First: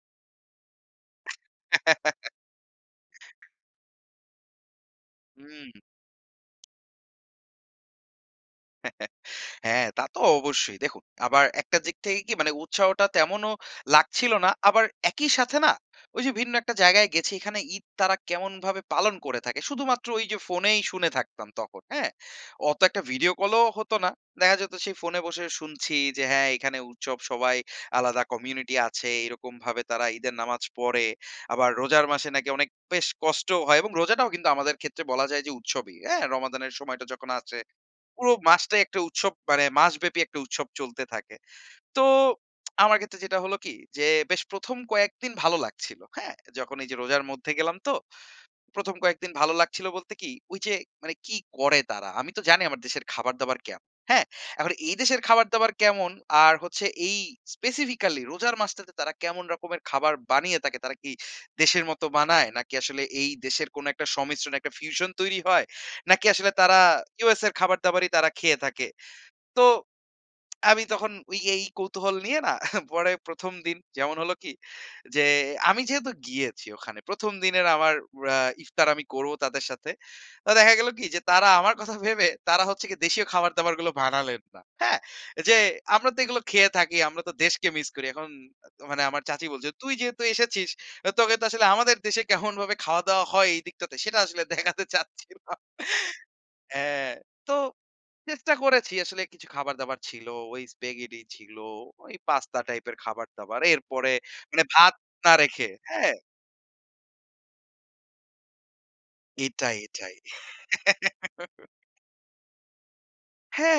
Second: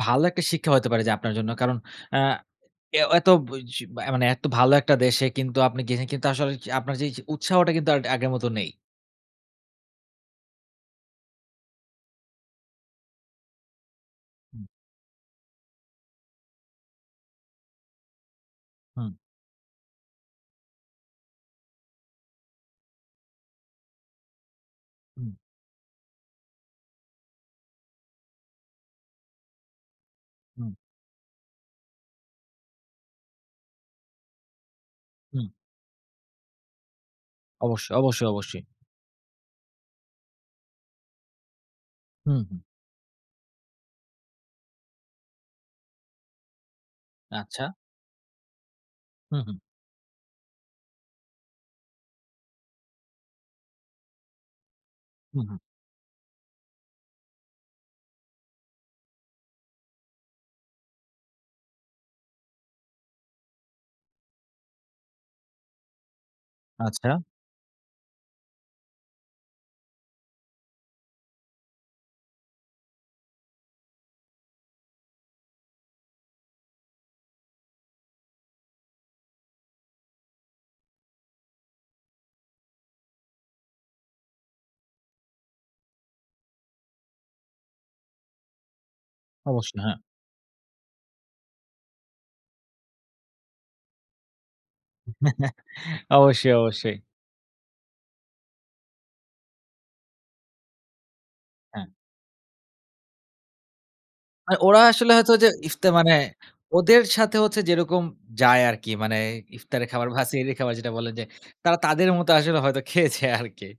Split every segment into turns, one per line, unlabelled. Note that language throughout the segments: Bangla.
ভালো একটা শিক্ষা হইতে পারে যে আপনার জন্য। কারণ আ এ এত জ মানে, এত ভালো একটা দেশে কিন্তু
হুম।
আপনি গেছেন কিন্তু, আসলে য আপনার এইযে উৎসাহটা কিন্তু আর আগের মত নেই।
হ্যা, তা তো অবশ্যই। দেখুন, আবার একটা দিক থেকে কি? মানে, উৎসাহটা তেমনও লাগছিল না।
হুম।
আবার একই সাথে না? ওই যে ভিন্ন একটা জায়গায় গেছি, এখানে ঈদ তারা কেমনভাবে পালন
হুম।
করে থাকে? শুধুমাত্র যে ফোনেই শুনে থাকতাম তখন, হ্যা? অত একটা ভিডিও কল ও হতো না। দেখা যেত সেই ফোনে
হুম।
বসে শুনছি যে হ্যা, এখানে উৎসব, সবাই আলাদা কমিউনিটি আছে, এরকমভাবে তারা ঈদের নামাজ
হুম।
পড়ে। আবার রোজার মাসে নাকি অনেক বেশ কষ্ট হয় এবং রোজাটাও কিন্তু আমাদের ক্ষেত্রে বলা যায়
হুম।
যে উৎসবই, হ্যা? রমাদানের সময়টা যখন আসে,
অবশ্যই, অবশ্যই,
পুরো
অবশ্যই।
মাসটাই একটা উৎসব, মানে মাসব্যাপী একটা উৎসব চলতে থাকে। তো,
হুম, হু।
আমার ক্ষেত্রে যেটা হলো কি? যে, বেশ ১ম কয়েকদিন ভালো লাগছিল, হ্যা? যখন এই যে রোজার মধ্যে
আচ্ছা।
গেলাম তো, ১ম কয়েকদিন
হু,
ভালো
হু।
লাগছিল বলতে কি? ঐযে মানে কি করে তারা? আমি তো জানি, আমার দেশের খাবার দাবার কেমন? হ্যা? এখন এই দেশের
হু,
খাবার
হু।
দাবার কেমন? আর হচ্ছে এই স্পেসিফিকালি রোজার মাসটাতে তারা কেমন রকমের খাবার বানিয়ে থাকে? তারা কি দেশের মতো বানায়, নাকি আসলে এই দেশের কোনো একটা সমিশ্রণ, একটা ফিউশন তৈরি হয়? নাকি আসলে তারা
আচ্ছা।
USA'র খাবার-দাবারই তারা খেয়ে থাকে? তো আমি তখন, ঐ এই কৌতূহল নিয়ে না? পরে ১ম দিন, যেমন হল কি? যে, আমি যেহেতু গিয়েছি ওখানে, ১ম দিনের আমার এ্যা ইফতার আমি করব তাদের সাথে। তো দেখা গেল কি? যে তারা আমার কথা ভেবে তারা হচ্ছে, দেশীয় খাবার দাবার গুলো বানালেন না, হ্যা? যে আমরা তো এগুলো খেয়ে থাকি, আমরা তো দেশকে মিস করি। এখন মানে আমার চাচী বলছে,
অবশ্যই,
"তুই
হ্যা।
যেহেতু এসেছিস, তোকে তো আসলে আমাদের দেশে কেমনভাবে খাওয়া-দাওয়া হয় এইদিকটাতে? সেটা আসলেন দেখাতে চাচ্ছিলাম।"
অবশ্যই,
হ্যা।
অবশ্যই।
তো চেষ্টা করেছি আসলে, কিছু খাবার-দাবার ছিল, ওই স্প্যাগেটি ছিল,
হ্যা।
ওই পাস্তা টাইপের খাবার-দাবার, এরপরে
আ
মানে
ওরা
ভাত
আসলে হয়তো
না
যে
রেখে,
ইফতা
হ্যা?
মানে, ওদের সাথে হচ্ছে যেরকম যায় আরকি মানে,
এটাই,
ইফতারের খাবার
এটাই।
বা সেহেরির খাবার যেটা বলেন যে, তারা তাদের মতো আসলে হয়তো খেয়েছে আরকি।
হ্যা,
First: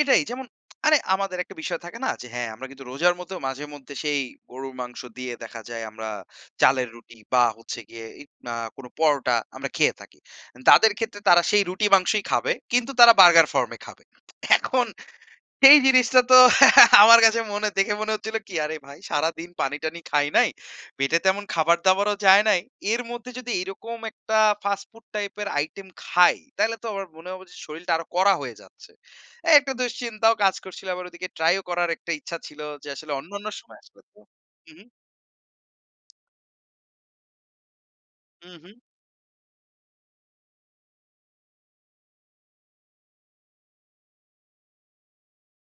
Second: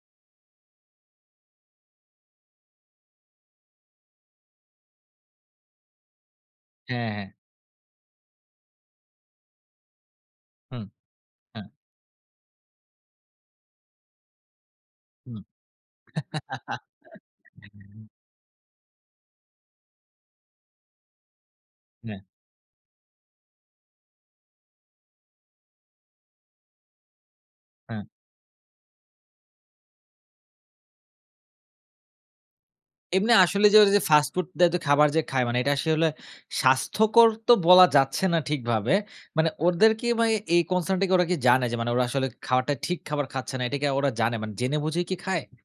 এটাই। যেমন, আরে আমাদের একটা বিষয় থাকে না? যে হ্যা, আমরা কিন্তু রোজার মধ্যেও, মাঝে-মধ্যে সেই গরুর মাংস দিয়ে দেখা যায় আমরা চালের
হ্যা,
রুটি
হ্যা।
বা হচ্ছে গিয়ে ইক না, পরোটা আমরা খেয়ে থাকি।
হুম,
তাদের ক্ষেত্রে তারা
হ্যা।
সেই রুটি মাংসই খাবে, কিন্তু তারা বার্গার ফর্ম এ খাবে। এখন
হুম।
সেই জিনিসটা তো আমার কাছে মনে, দেখে মনে হচ্ছিল কি? "আরে ভাই, সারাদিন পানি টানি খাই নাই, পেটে তেমন খাবার দাবারও
হ্যা।
যায় নাই, এর মধ্যে যদি এরকম একটা, ফাস্ট ফুড টাইপ এর আইটেম খাই? তাইলে তো আমার মনে হবে যে, শরীলটা
হ্যা।
আরো কড়া হয়ে যাচ্ছে।" একটা দুশ্চিন্তাও কাজ করছিলো, আবার ওদিকে ট্রাই করার একটা ইচ্ছা ছিল যে, আসলে
এমনি
অন্যান্য
আসলে যে
সময়
ওরা যে
আসলে তো
ফাস্ট ফুড দেয়
হু,
তো
হুম।
খাবার যে খায়, মানে এটা আসলে স্বাস্থ্যকর তো বলা যাচ্ছে না
হুম, হুম।
ঠিকভাবে। মানে ওদের কি ভাই, এই কনসার্ন টা কি ওরা কি জানে যে, ওরা আসলে খাবারটা ঠিক খাবার খাচ্ছে না? এটা কি ওরা জানে, মানে জেনে বুঝেই কি খায়?